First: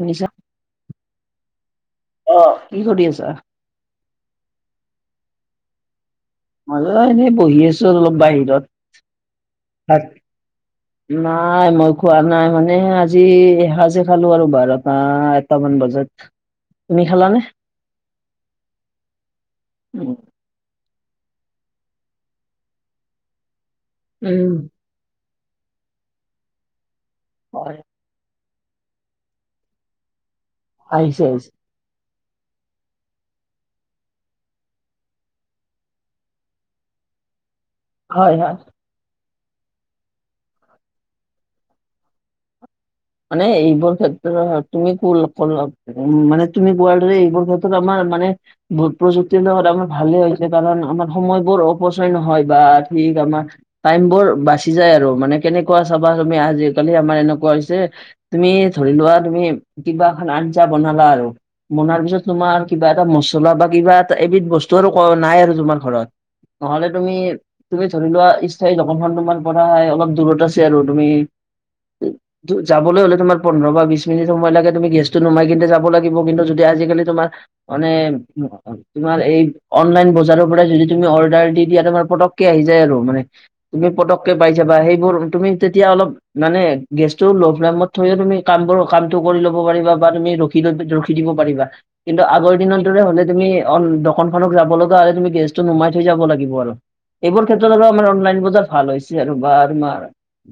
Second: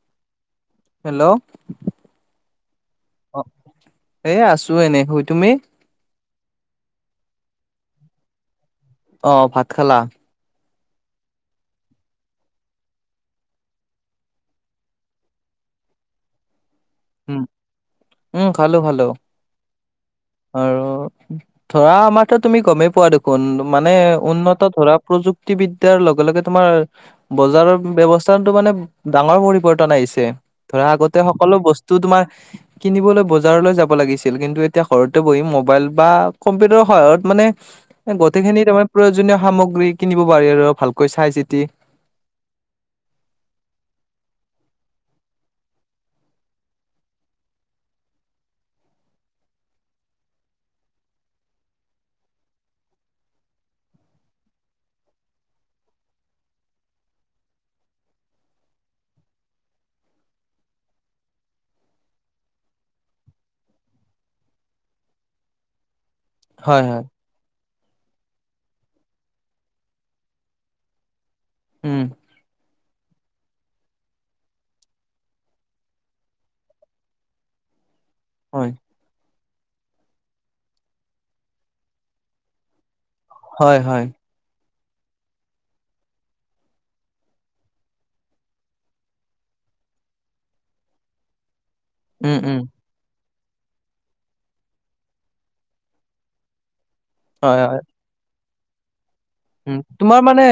শুনিছা হেল্ল, অ', কি কৰি আছা? অ, এই আছো এনেই শুই, তুমি? মইয়ো এনেই বহি আছো অলপ, বাহিৰত। অহ, ভাত খালা? নাই, মই খোৱা নাই, মানে আজি এসাঁজে খালো আৰু বাৰটা এটামান বজাত। উ [unintelligible] তুমি খালানে? খালো [inaudible] আৰু ধৰা আমাৰতো, তুমি গমেই পোৱা দেখোন, মানে উম উন্নত ধৰা প্ৰযু প্ৰযুক্তি বিদ্যয়াৰ লগে, লগে, তোমাৰ হয় বজাৰৰ ব্যৱস্থা ব্যৱস্থাতো মানে, ডাঙৰ পৰিৱৰ্তন আহিছে, ধৰা আগতে আহিছে আহিছে সকলো বস্তু বস্ত তোমাৰ কিনিবলৈ বজাৰলৈ যাব লাগিছিল, কিন্তু এতিয়া ঘৰতে বহি মোবাইল বা কম্পিউটাৰ সহায়ত, মানে হয় গোটেই হয়। খিনি তোমাৰ প্ৰয়োজনীয় সামগ্ৰী কিনিব পাৰি আৰু ভালকৈ চাই চিতি। মানে এইবোৰ ক্ষেত্ৰত, তুমি [unintelligible] মানে তুমি কোৱাৰদৰে, এইবোৰ ক্ষেত্ৰত আমাৰ মানে ভোত, প্ৰযুক্তিৰ লগত আমাৰ ভালেই হৈছে কাৰণ আমাৰ সময়বোৰ অপচয় নহয় বা ঠিক আমাৰ টাইম বোৰ বাচি যায় আৰু মানে কেনেকুৱা চাবা তুমি আজিকালি আমাৰ এনেকুৱা হৈছে। তুমি ধৰি লোৱা তুম, কিবা এখন আঞ্জা বনালা আৰু। বনাৰ পিছত তোমাৰ, কিবা এটা মছলা বা কিবা এটা এবিধ বস্তু আৰু ক, নাই আৰু তোমাৰ ঘৰত। হয় নহ'লে হয় তুমি, তুমি ধৰি লোৱা স্থায়ী দোকানখন তোমাৰ পৰা হয় অলপ দূৰত আছে আৰু তুমি উম, যাবলৈ হ'লে তোমাৰ পোন্ধৰ বা বিশ মিনিট সময় লাগে তুমি গেছটো নোমাই কিন্তু যাব লাগিব কিন্তু, যদি আজিকালি তোমাৰ মানে হয় তোমাৰ এই অনলাইন বজাৰৰ পৰাই যদি তুমি অৰ্ডাৰ দি দিয়া তোমাৰ পটককে আহি যায় আৰু মানে হয় তুমি হয় পটককে পাই যাবা সেইবোৰ তুমি তেতিয়া অলপ মানে গে [unintelligible] থৈয়ও তুমি কামবোৰ কামটো কৰি ল'ব পাৰিবা বা তুমি ৰখি ৰখি দিব পাৰিবা। কিন্তু উম আগৰ উম দিনৰ দৰে হলে তুমি অ দোকনখনক যাব লগা হ'লে তুমি গেছটো নুমাই থৈ যাব লাগিব আৰু। এইবোৰ হয় ক্ষেত্ৰত হয় আৰু আমাৰ অনলাইন বজাৰ ভাল হৈছে আৰু। উম তোমাৰ মানে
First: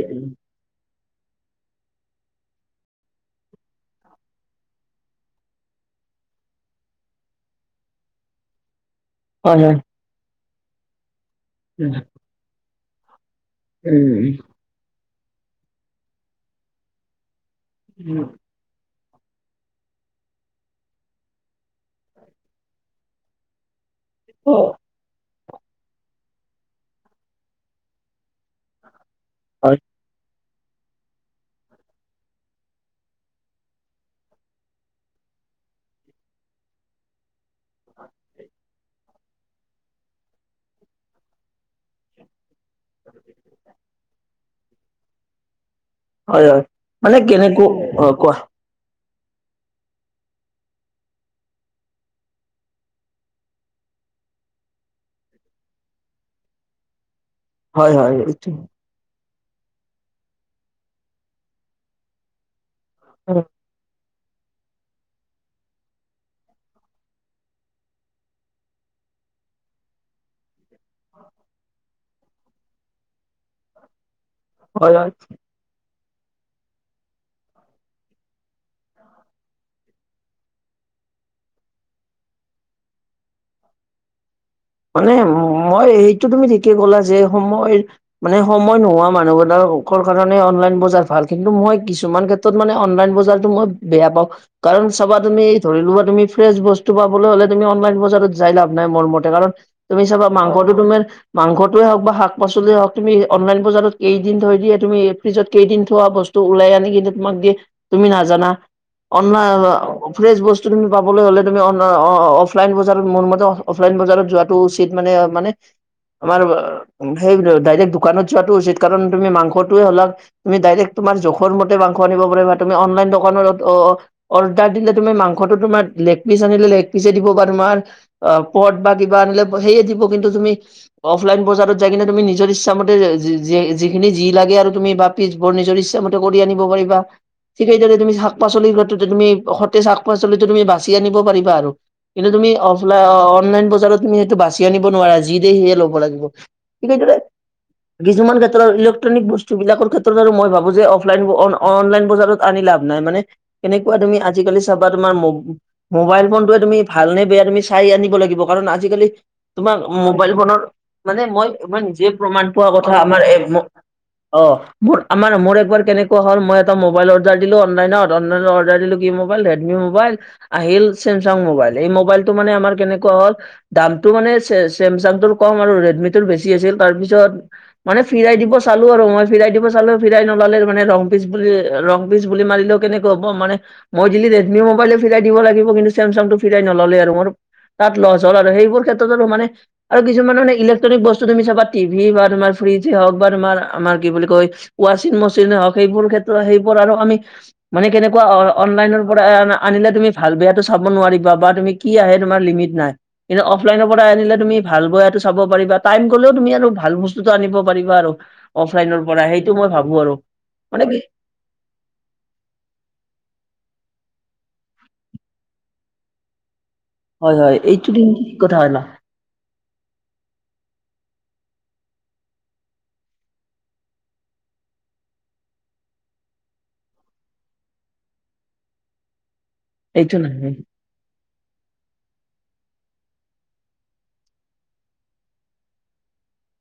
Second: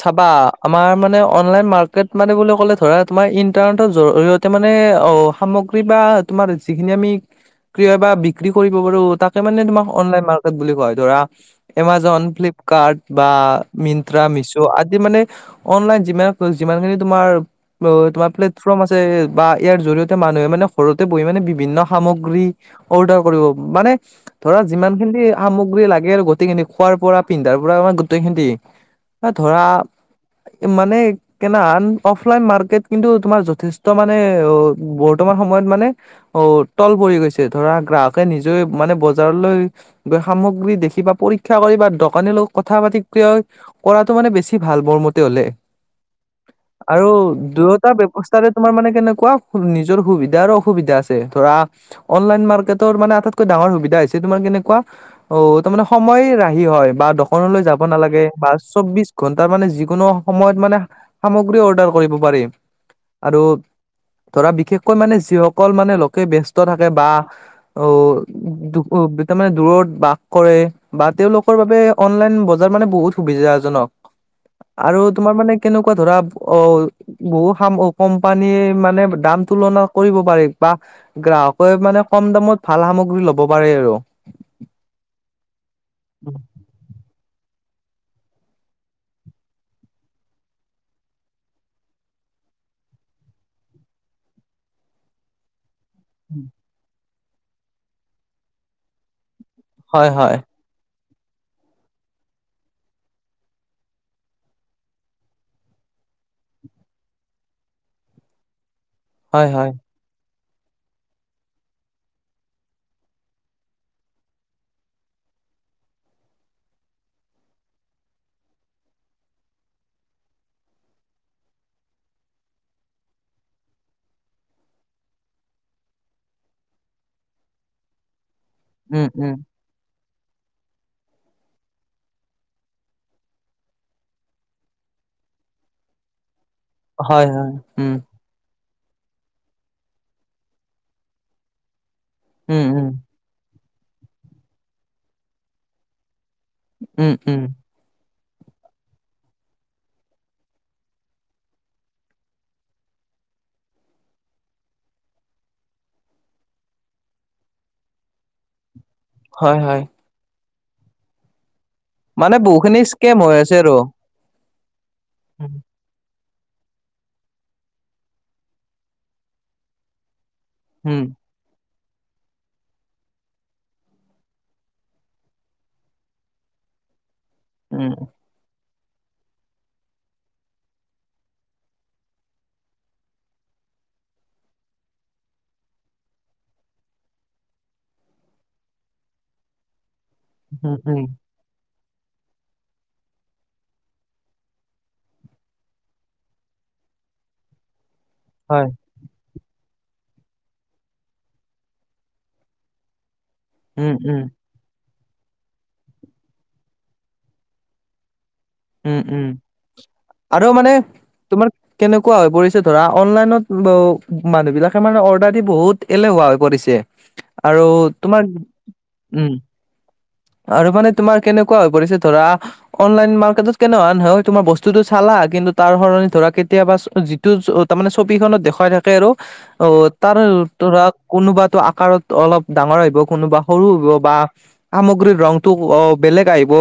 চাবা আমাৰ মানে অনলাইন মাৰ্কেট মানে বুলি ক'লে ধৰা তোমাৰ ইন্টাৰনেটৰ জৰিয়তে মানে অ সামগ্ৰী বা তোমাৰ যিখিনি আমি ক্ৰয় বা বিক্ৰী কৰিব পাৰো তাক হয় মানে হয় তোমাক অনলাইন মাৰ্কেট বুলি কোৱা হয় ধৰা উম, এমাজন ফ্লিপকাৰ্ট বা মিন্ত্ৰা মিৰ্চ আদি মানে অনলাইন যিমান যিমানখিনি তোমাৰ তোমাৰ প্লত ফ্ৰৰ্ম আছে বা ইয়াৰ জৰিয়তে মানুহে মানে ঘৰতে বহি মানে বিভিন্ন সামগ্ৰী অৰ্ডাৰ কৰিব মানে হয়, ধৰা যিমান খিনি সামগ্ৰী লাগে আৰু গোটেইখিনি খোৱাৰ পৰা পিন্ধাৰ ধৰা গোটেই খিনি এ ধৰা মানে কেনাআন অফলাইন মাৰ্কেট কিন্তু তোমাৰ যথেষ্ট মানে বৰ্তমান সময়ত মানে অ তল পৰি গৈছে ধৰা গ্ৰাহকে নিজেই মানে বজাৰলৈ সামগ্ৰী দেখিবা পৰীক্ষা কৰি বা দোকানীল [unintelligible] কৰাটো মানে বেছি ভাল মোৰ মতে হলে। হয়, হয়, আৰু মানে কেনেকুৱা দুয়োটা অ', কোৱা ব্যৱস্থাৰে তোমাৰ মানে কেনেকুৱা নিজৰ সুবিধা আৰু অসুবিধা আছে ধৰা অনলাইন মাৰ্কেটৰ মানে আটতকৈ ডাঙৰ সুবিধা হৈছে তোমাৰ কেনেকুৱা অ তাৰ মানে সময় ৰাহি হয় বা দশনলৈ যাব হয়, হয়, নালাগে এইটো। বা চৌবিশ ঘন্টাৰ মানে যিকোনো সময়ত মানে সামগ্ৰী অৰ্ডাৰ কৰিব পাৰি আৰু ধৰা বিশেষকৈ মানে যিসকল মানে লোকে ব্যস্ত থাকে বা অ দো - দুকু তাৰমানে দূৰত বাস কৰে বা তেওঁলোকৰ বাবে অনলাইন বজাৰ মানে বহুত সুবিধাজনক হয়, আৰু হয়। তোমাৰ মানে কেনেকুৱা ধৰা অল বহুত সামো অ কোম্পানীয়ে মানে দাম তুলনা কৰিব পাৰি বা গ্ৰাহকে মানে কম দামত ভাল সামগ্ৰী লব পাৰে আৰু। মানে মই এটো তুমি ঠিকে কলা যে সময় মানে সময় নোহোৱা মানুহবিলাকৰ অকল কাৰণে অনলাইন বজাৰ ভাল, কিন্তু মই কিছুমান ক্ষেত্ৰ তত মানে অনলাইন বজাৰটো মই বেয়া পাওঁ, কাৰণ চাবা তুমি ধৰিলোৱা তুমি ফ্ৰেছ বস্তু পাবলৈ হ'লে তুমি অনলাইন বজাৰত যাই লাভ নাই মোৰ মতে কাৰণ তুমি হয় চাবা হয় মাংসটো তোমাৰ মাংসটোৱে হওক বা শাক পাচলিয়ে হওক তুমি অনলাইন বজাৰত কেইদিন থয় দিয়ে তুমি ফ্ৰিজত কেইদিন থোৱা বস্তু ওলাই আনি কিন্তু তোমাক দিয়ে তুমি নাজানা হয় অনলাইন হয় অ ফ্ৰেছ বস্তু তুমি পাবলৈ হ'লে তুমি অনলাইন অ অ অফলাইন বজাৰত মোৰ মতে অফলাইন বজাৰত যোৱা টো উচিত মানে মানে আমাৰ ব সেই ডাইৰেক্ট দোকানত যোৱাতটো উচিত কাৰণ তুমি মাংসটোৱে হ'লা তুমি ডাইৰেক্ট তোমাৰ জোখৰ মতে মাংস আনিব পাৰিবা তুমি অনলাইন দোকানত অ অৰ্ডাৰ দিলে তুমি মাংসটো তোমাৰ লেগ পিচ আনিলে লেগ পিচ দিব বা তোমাৰ অ পত বা উম কিবা উম আনিলে সেয়ে দিব কিন্তু তুমি অফলাইন বজাৰত যাই কিনে তুমি নিজৰ ইচ্ছামতে যিখিনি যি লাগে আৰু তুমি বাপ পিছবোৰ নিজৰ ইচ্ছামতে কৰি আনিব পাৰিবা, হয় হয় ঠিক উম সেইদৰে তুমি শা পাচলি ক্ষেত্ৰতে তুমি সতেজ শাক পাচলিত তুমি বাচি আনিব পাৰিবা আৰু কিন্তু তুমি উম অ অ উম অনলাইন বজাৰত তুমি সেইটো বাচি আনিব নোৱাৰা যি দে সেয়ে ল'ব লাগিব, উম [unintelligible] উম কিছুমান ক্ষেত্ৰত ইলেক্ট্ৰনিক বস্তু বিলাকৰ ক্ষেত্ৰত বাৰু মই ভাবো যে অফলাইন অন-অনলাইন বজাৰত আনি লাভ নাই মানে কেনেকুৱা তুমি আজিকালি চাবা তোমাৰ ম মোবাইল ফোনটোৱে তুমি ভালনে বেয়া তুমি চাই আনিব লাগিব, কাৰণ আজিকালি হয় তোমাৰ হয় মোবাইল ফোনৰ মানে মই তোমাৰ নিজে মানে প্ৰমণ পোৱা বহুখিনি কথা স্কেম আমাৰ হৈ আছে একমগ আৰু অ' মোৰ আমাৰ উম মোৰ একবাৰ কেনেকা কোৱা হল মই এটা মোবাইল অৰ্ডাৰ দিলো অনলাইনত অনলাইনত অৰ্ডাৰ দিলো কি মোবাইল ৰেডমি মোবাইল আহিল উম ছেমছাং মোবাইল এই মোবাইলটো মানে আমাৰ কেনেকুৱা হ'ল দাম টো মানে ছে-ছেমছাং টোৰ কম আৰু ৰেডমি টোৰ বেছি আছিল, তাৰপিছত উম মানে ফিৰাই দিপষ্ট চালো আৰু মই ফিৰাই দিব চালো ফিৰাই নোলালে মানে ৰং পিচ বুলি ৰং পিচ বুলি মাৰিলেও কেনেকে হ'ব মানে মই দিল ৰেডমি মোবাইলে ফিৰাই দিব লাগিব কিন্তু ছেমছাং টো ফিৰাই নল'লে আৰু মোৰ তাত লছ হ'ল আৰু সেইবোৰ ক্ষেত্ৰতো মানে আৰু কিছুমানৰ মানে উম ইলেক্ট্ৰনিক উম বস্তু তুমি চাবা টিভি বা তোমাৰ ফ্ৰিজে হওক বা তোমাৰ আমাৰ কি বুলি কয় ৱাশচিং মেচিনে হওঁক সেইবোৰ ক্ষেত্ৰত সেইবোৰ আৰু আমি মানে কেনেকুৱা হয় অ-অনলাইনৰ পৰা আন-আনিলে তুমি ভাল বেয়াটো চাব নোৱাৰিবা বা তুমি কি আহে তুমাৰ লিমিট নাই, কিন্তু অফলাইনৰ উম পৰা উম আনিলে তুমি ভাল বেয়াটো চাব পাৰিবা টাইম গলেও তুমি আৰু ভাল বস্তুটো আনিব পাৰিবা আৰু। উম অফলাইনৰ পৰা উম সেইটো মই ভাবো আৰু, মানে তোমাৰ কেনেকুৱা হৈ পৰিছে ধৰা অনলাইনত মানুহবিলাকে মানে অৰ্ডাৰ দি বহুত এলেহুৱা হৈ পৰিছে। হয় হয় আৰু এইটো কিন্তু তোমাৰ ঠিক কথা হয় ন। উম, আৰু মানে তোমাৰ কেনেকুৱা হৈ পৰিছে ধৰা অনলাইন মা কেটতকে ন নহয় তোমাৰ বস্তুতটো চালা কিন্তু তাৰ সলনি ধৰা কেতিয়াবা যিটো জত তাৰমানানে ছবিখনত দেখুৱাই থাকে আৰু অ তাৰ এইটো নাহে ধৰা কোনোবাতো আকাৰত অলপ ডাঙৰ আহিব কোনোবা সৰু হব বা সামগ্ৰীৰ ৰংতটো অ বেলেগ আহিব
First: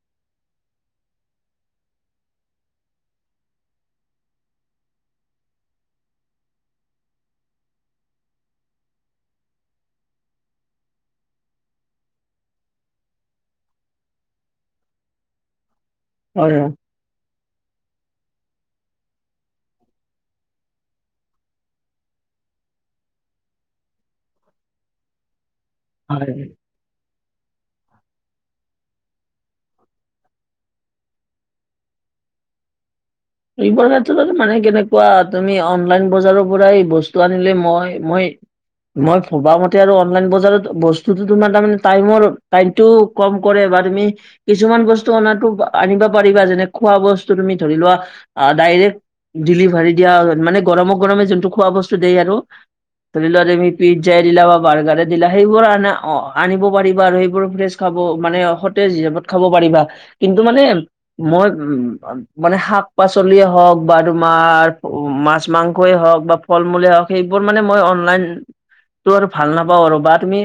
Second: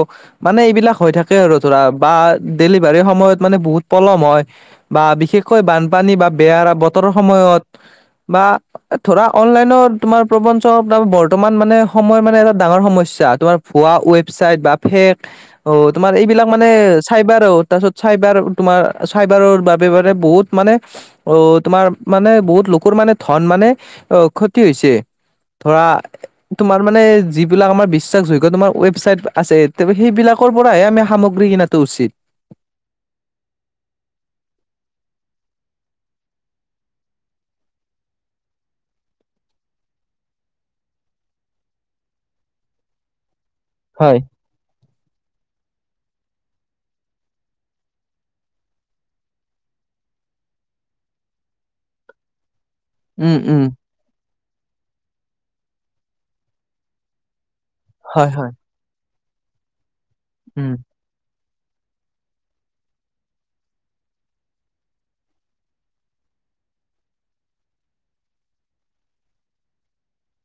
মানে এইবিলাক হৈ থাকে আৰু। ধৰা বা ডেলিভাৰীৰ সময়ত মানে বহুত পলম হয়। বা বিশেষকৈ বানপানী বা বেয়া বতৰৰ সময়ত বা ধৰা অনলাইন তোমাৰ প্ৰবঞ্চ বৰ্তমান মানে সময় মানে এটা ডাঙৰ সমস্যা তোমাৰ হুৱোৱা ৱেবচাইট বা ফেক অ তোমাৰ এইবিলাক হয় মানে চাইবাৰ তাৰপিছত চাইবাৰ তোমাৰ চাইবাৰৰ বাবে মানে বহুত মানে অ' তোমাৰ মানে বহুত লোকৰ মানে ধন মানে অ' ক্ষতি হৈছে। ধৰা হয় তোমাৰ তাৰমানে যিলাক আমাৰ বিশ্বাসযুইগ্য তমাৰ ৱেবছাইট আছে সেইবিলাকৰ পৰাহে আমি কামগ্ৰি ব্ৰি কিনাটো উচিত। এইবোৰ ক্ষেত্ৰত মানে কেনেকুৱা তুমি অনলাইন বজাৰৰ পৰাই বস্তু আনিলে মই মই মই ভবা মতে আৰু অনলাইন বজাৰত বস্তুতো তোমাৰ তাৰমান টাইমৰ টাইমতটোও কম কৰে বা তুমি হয় কিছুমান বস্তু অনা আনিব পাৰিবা যেনে খোৱা বস্তু তুমি ধৰি লোৱা অ' ডাইৰেক্ট ডেলিভাৰী দিয়া মানে গৰমে গৰমে যোনটো খোৱা বস্তু দিয় আৰু ধৰি উম লোৱা উম তমি পিজ্জাই দিলা বা বাৰ্গাৰ দিলা সেইবোৰ আনা অ, আনিব পাৰিবা আৰু সেইবোৰ ফ্ৰে খাব হয় মানে হয় সতেজ হিত খাব পাৰিবা কিন্তু মানে উম মই উ মানে শাপ শাক পাচলিয়ে হওঁক বা তোমাৰ মাছ মাংসই হওঁক বা ফল মূলেই হওঁক সেইবোৰ মানে মই অনলাইন টো আৰু ভাল নাপাওঁ আৰু বা তুমি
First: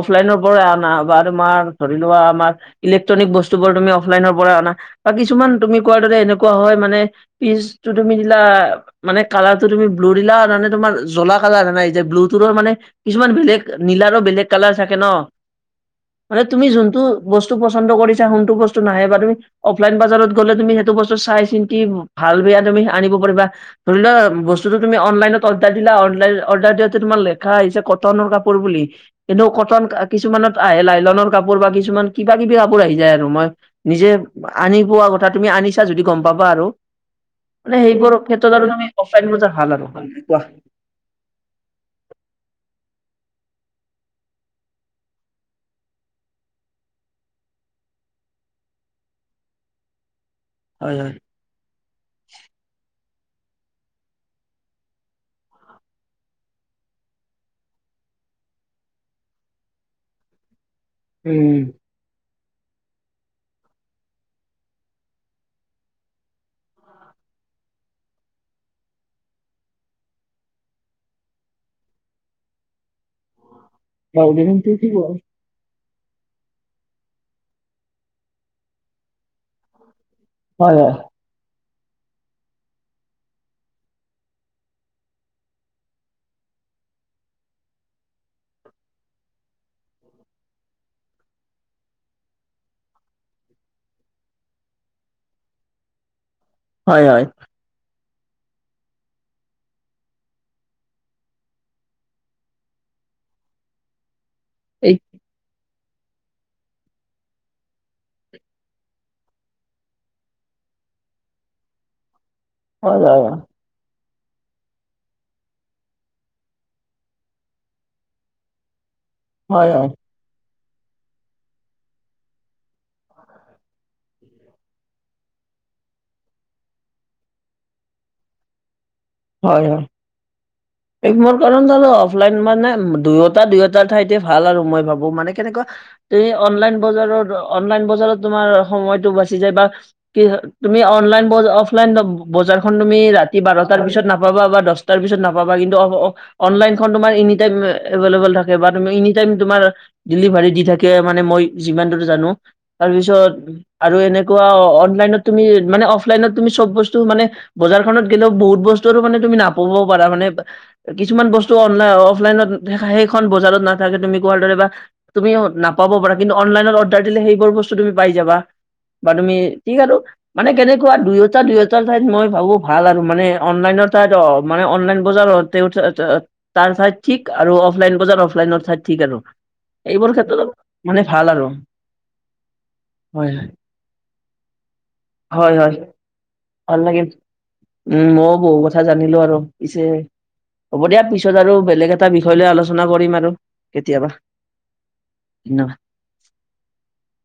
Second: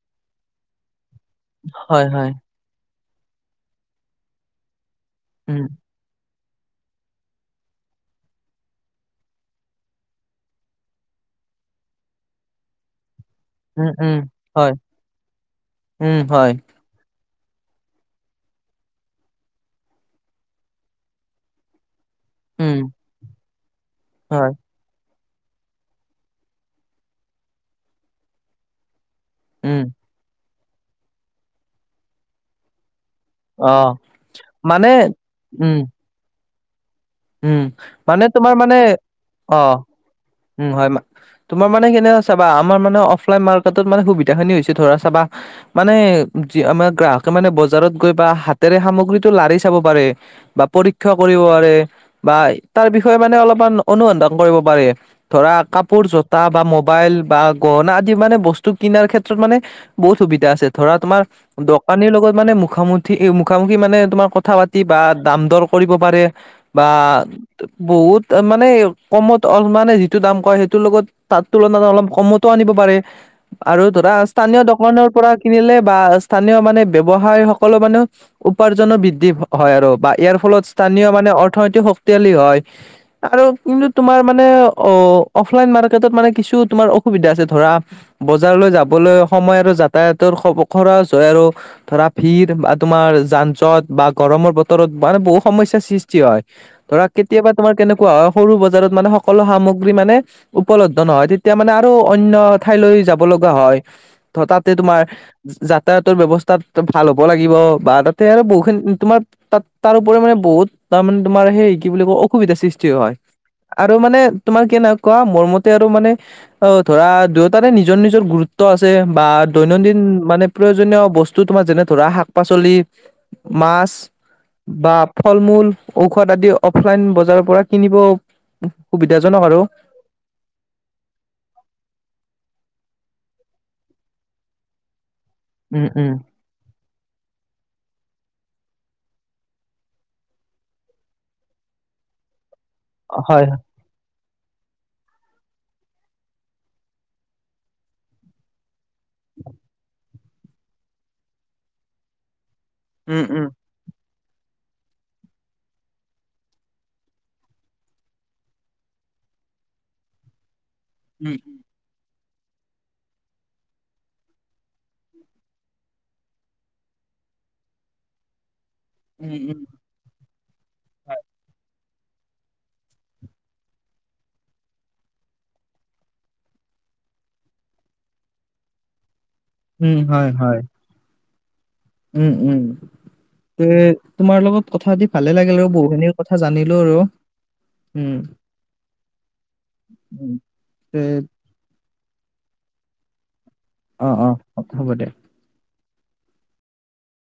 অফলাইনৰ পৰা আনা বা তোমাৰ ধৰি হয় লোৱা হয় আমাৰ ইলেক্ট্ৰনিক বস্তু বোৰ তুমি অফলাইনৰ পৰা অনা বা কিছুমান উম তুমি কোৱাৰ দৰে এনেকুৱা হয়, মানে পিচ টো তুমি দিলা। মানে কালাৰটো তুমি ব্লু দিলা মানে তোমাৰ জ্বলা কালাৰ হয় না ব্লুটোৰে মানে কিছুমান বেলেগ উম উম নীলাৰো বেলেগ কালাৰ হয় থাকে ন' উম মানে হয় তুমি যোনটো বস্তু পচন্দ কৰিছা সোনটো বস্তু নাহে বা তুমি অফলাইন বাজাৰত গ'লে তুমি সেইটো বস্তু চাই চিন্ত ভাল বেয়া উম তুমি আনিব পাৰিবা, ধৰি লোৱা হয় বস্তুটো তুমি অনলাইনত অৰ্ডাৰ দিলা, অনলাইনত অৰ্ডাৰ দিয়াতে তোমাৰ লেখা আহিছে কটনৰ কাপোৰ বুলি। কিন্তু উম কটন কিছুমানত আহে লাইলনৰ কাপোৰ বা কিছুমান কিবা কিবি কাপোৰ আহি যায় আৰু মই অ নিজে আনি মানে পোৱা কথা তুমি উম আনিছা যদি গ'ম পাবা আৰু। উম মানে সেইবোৰৰ তোমাৰ ক্ষেত্ৰত আৰু মানে তুমি অফলাইন বজাৰ অ ভাল আৰু, কোৱা? উম, হয় তোমাৰ মানে কেনে চাবা আমাৰ মানে অফলাইন মাৰ্কেটত মানে সুবিধা খিনি হৈছে ধৰা চাবা। মানে যি আমাৰ গ্ৰাহকে মানে বজাৰত গৈ বা হাতেৰে সামগ্ৰীটো লাৰি চাব পাৰে। বা হয় পৰীক্ষা হয়। কৰিব পাৰে বা তাৰ বিষয়ে মানে অলপমান অনুসন্ধান কৰিব পাৰে। ধৰা কাপোৰ জোতা বা মোবাইল বা গহনা আদি মানে বস্তু কিনাৰ ক্ষেত্ৰত মানে। বহুত সুবিধা আছে ধৰা তোমাৰ উম, দোকানীৰ লগত মানে মুখামুখি মুখামুখি মানে তোমাৰ কথা পাতি বা দাম দৰ কৰিব পাৰে। বা বহুত মানে কমত [unintelligible] মানে যিটো দাম কয় সেইটোৰ লগত তাৰ তুলনাত অলপ কমতো আনিব পাৰে, আৰু ধৰা হয় স্থানীয় দোকানৰ পৰা কিনিলে বা স্থানীয় মানে ব্য্ৱসায় সকলো মানে উপাৰ্জনো বৃদ্ধি হয় আৰু বা ইয়াৰ ফলত হয় স্থানীয় মানে অৰ্থনৈতিক শক্তিশালী হয়। আৰু কিন্তু তোমাৰ মানে অ', অফলাইন মাৰ্কেটত মানে কিছু তোমাৰ অসুবিধা আছে ধৰা। বজাৰলৈ যাবলৈ সময় আৰু যাতায়াতৰ খৰচ হয় আৰু ধৰা ভিৰ বা তোমাৰ যান জট বা গৰমৰ বতৰত মানে বহুত সমস্যাৰ সৃষ্টি হয়। হয় ধৰা হয় কেতিয়াবা তোমাৰ কেনেকুৱা, হয় সৰু বজাৰত মানে সকলো সামগ্ৰী মানে উপলব্ধ নহয় তেতিয়া মানে আৰু অন্য ঠাইলৈ যাব লগা হয়। ধৰ তাতে এই তোমাৰ যাতায়াতৰ ব্যয়ৱস্থা তাত ভাল হ'ব লাগিব বা তাতে আৰু বহুখিনি তোমাৰ তাত তাৰোপৰি মানে বহুত তাৰমানে তোমাৰ সেই কি বুলি কয় অসুবিধাৰ সৃষ্টি হয়। আৰু মানে তোমাৰ কেনেকোৱা, মোৰ মতে আৰু মানে অ', ধৰা দুয়োতাৰে নিজৰ নিজৰ গুৰুত্ব আছে বা হয় হয়। দৈনন্দিন মানে প্ৰয়োজনীয় বস্তু তোমাৰ যেনে ধৰা শাক-পাচলি, মাছ বা ফল-মূল, ঔষধ আদি অফলাইন বজাৰৰ পৰা কিনিব সুবিধাজনক হয়, হয়। [inaudible] এই মোৰ কাৰণ অফলাইন মানে দুয়োটা দুয়োটাৰ ঠাইতে ভাল আৰু মই ভাবো মানে কেনেকুৱা, উম উম তুমি অনলাইন বজাৰত অনলাইন বজাৰত তোমাৰ সময়তো বাচি যায় বা কি তুমি অনলাইন অফলাইন বজাৰখন তুমি ৰাতি হয় হয় বাৰটাৰ পিছত নাপাবা বা দহটাৰ পিছত নাপাবা, কিন্তু অনলাইনখন তোমাৰ এনিটাইম এভেলেবল থাকে বা এনিটাইম তোমাৰ ডেলিভাৰী দি থাকে, মানে মই যিমানদুৰ জানো উম তাৰপিছত উম আৰু এনেকুৱা অনলাইনত তুমি মানে অফলাইনত তুমি চব বস্তু মানে বজাৰখনত গেলেও বহুত বস্তু মানে তুমি নাপাবও পাৰা, মানে কিছুমান উম বস্তু অফলাইনত সেইখন বজাৰত নাথাকে তুমি কোৱাৰ দৰে বা তুমি নাপাব পাৰা কিন্তু অনলাইনত অৰ্ডাৰ দিলে সেইবোৰ বস্তু তুমি পাই যাবা।। বা তুমি উম উম ঠিক আৰু মানে কেনেকুৱা দুয়োটা দুয়োটাৰ ঠাইত মই ভাবো ভাল আৰু মানে অনলাইনৰ তাত অ মানে অনলাইন বজাৰত, তেওঁ [unintelligible] তাৰ ঠাইত ঠিক, আৰু অফলাইন বজাৰ অফলাইন ঠাইত ঠিক আৰু। উম এইবোৰ হয় ক্ষেত্ৰত হয় মানে ভাল আৰু। উম উম। হয় তে তোমাৰ লগত কথাপাতি ভালে হয় লাগিল আৰু হয় বহুখিনি কথা জানিলো ভাল আৰু লাগিল। উম মও বহু কথা কথা জানিলো আৰু। পিছে, উম হ'ব তে দিয়া পিছত আৰু বেলেগ এটা বিষয় লৈ আলোচনা কৰিম আৰু। অ কেতিয়াবা অ হ'ব দে ন?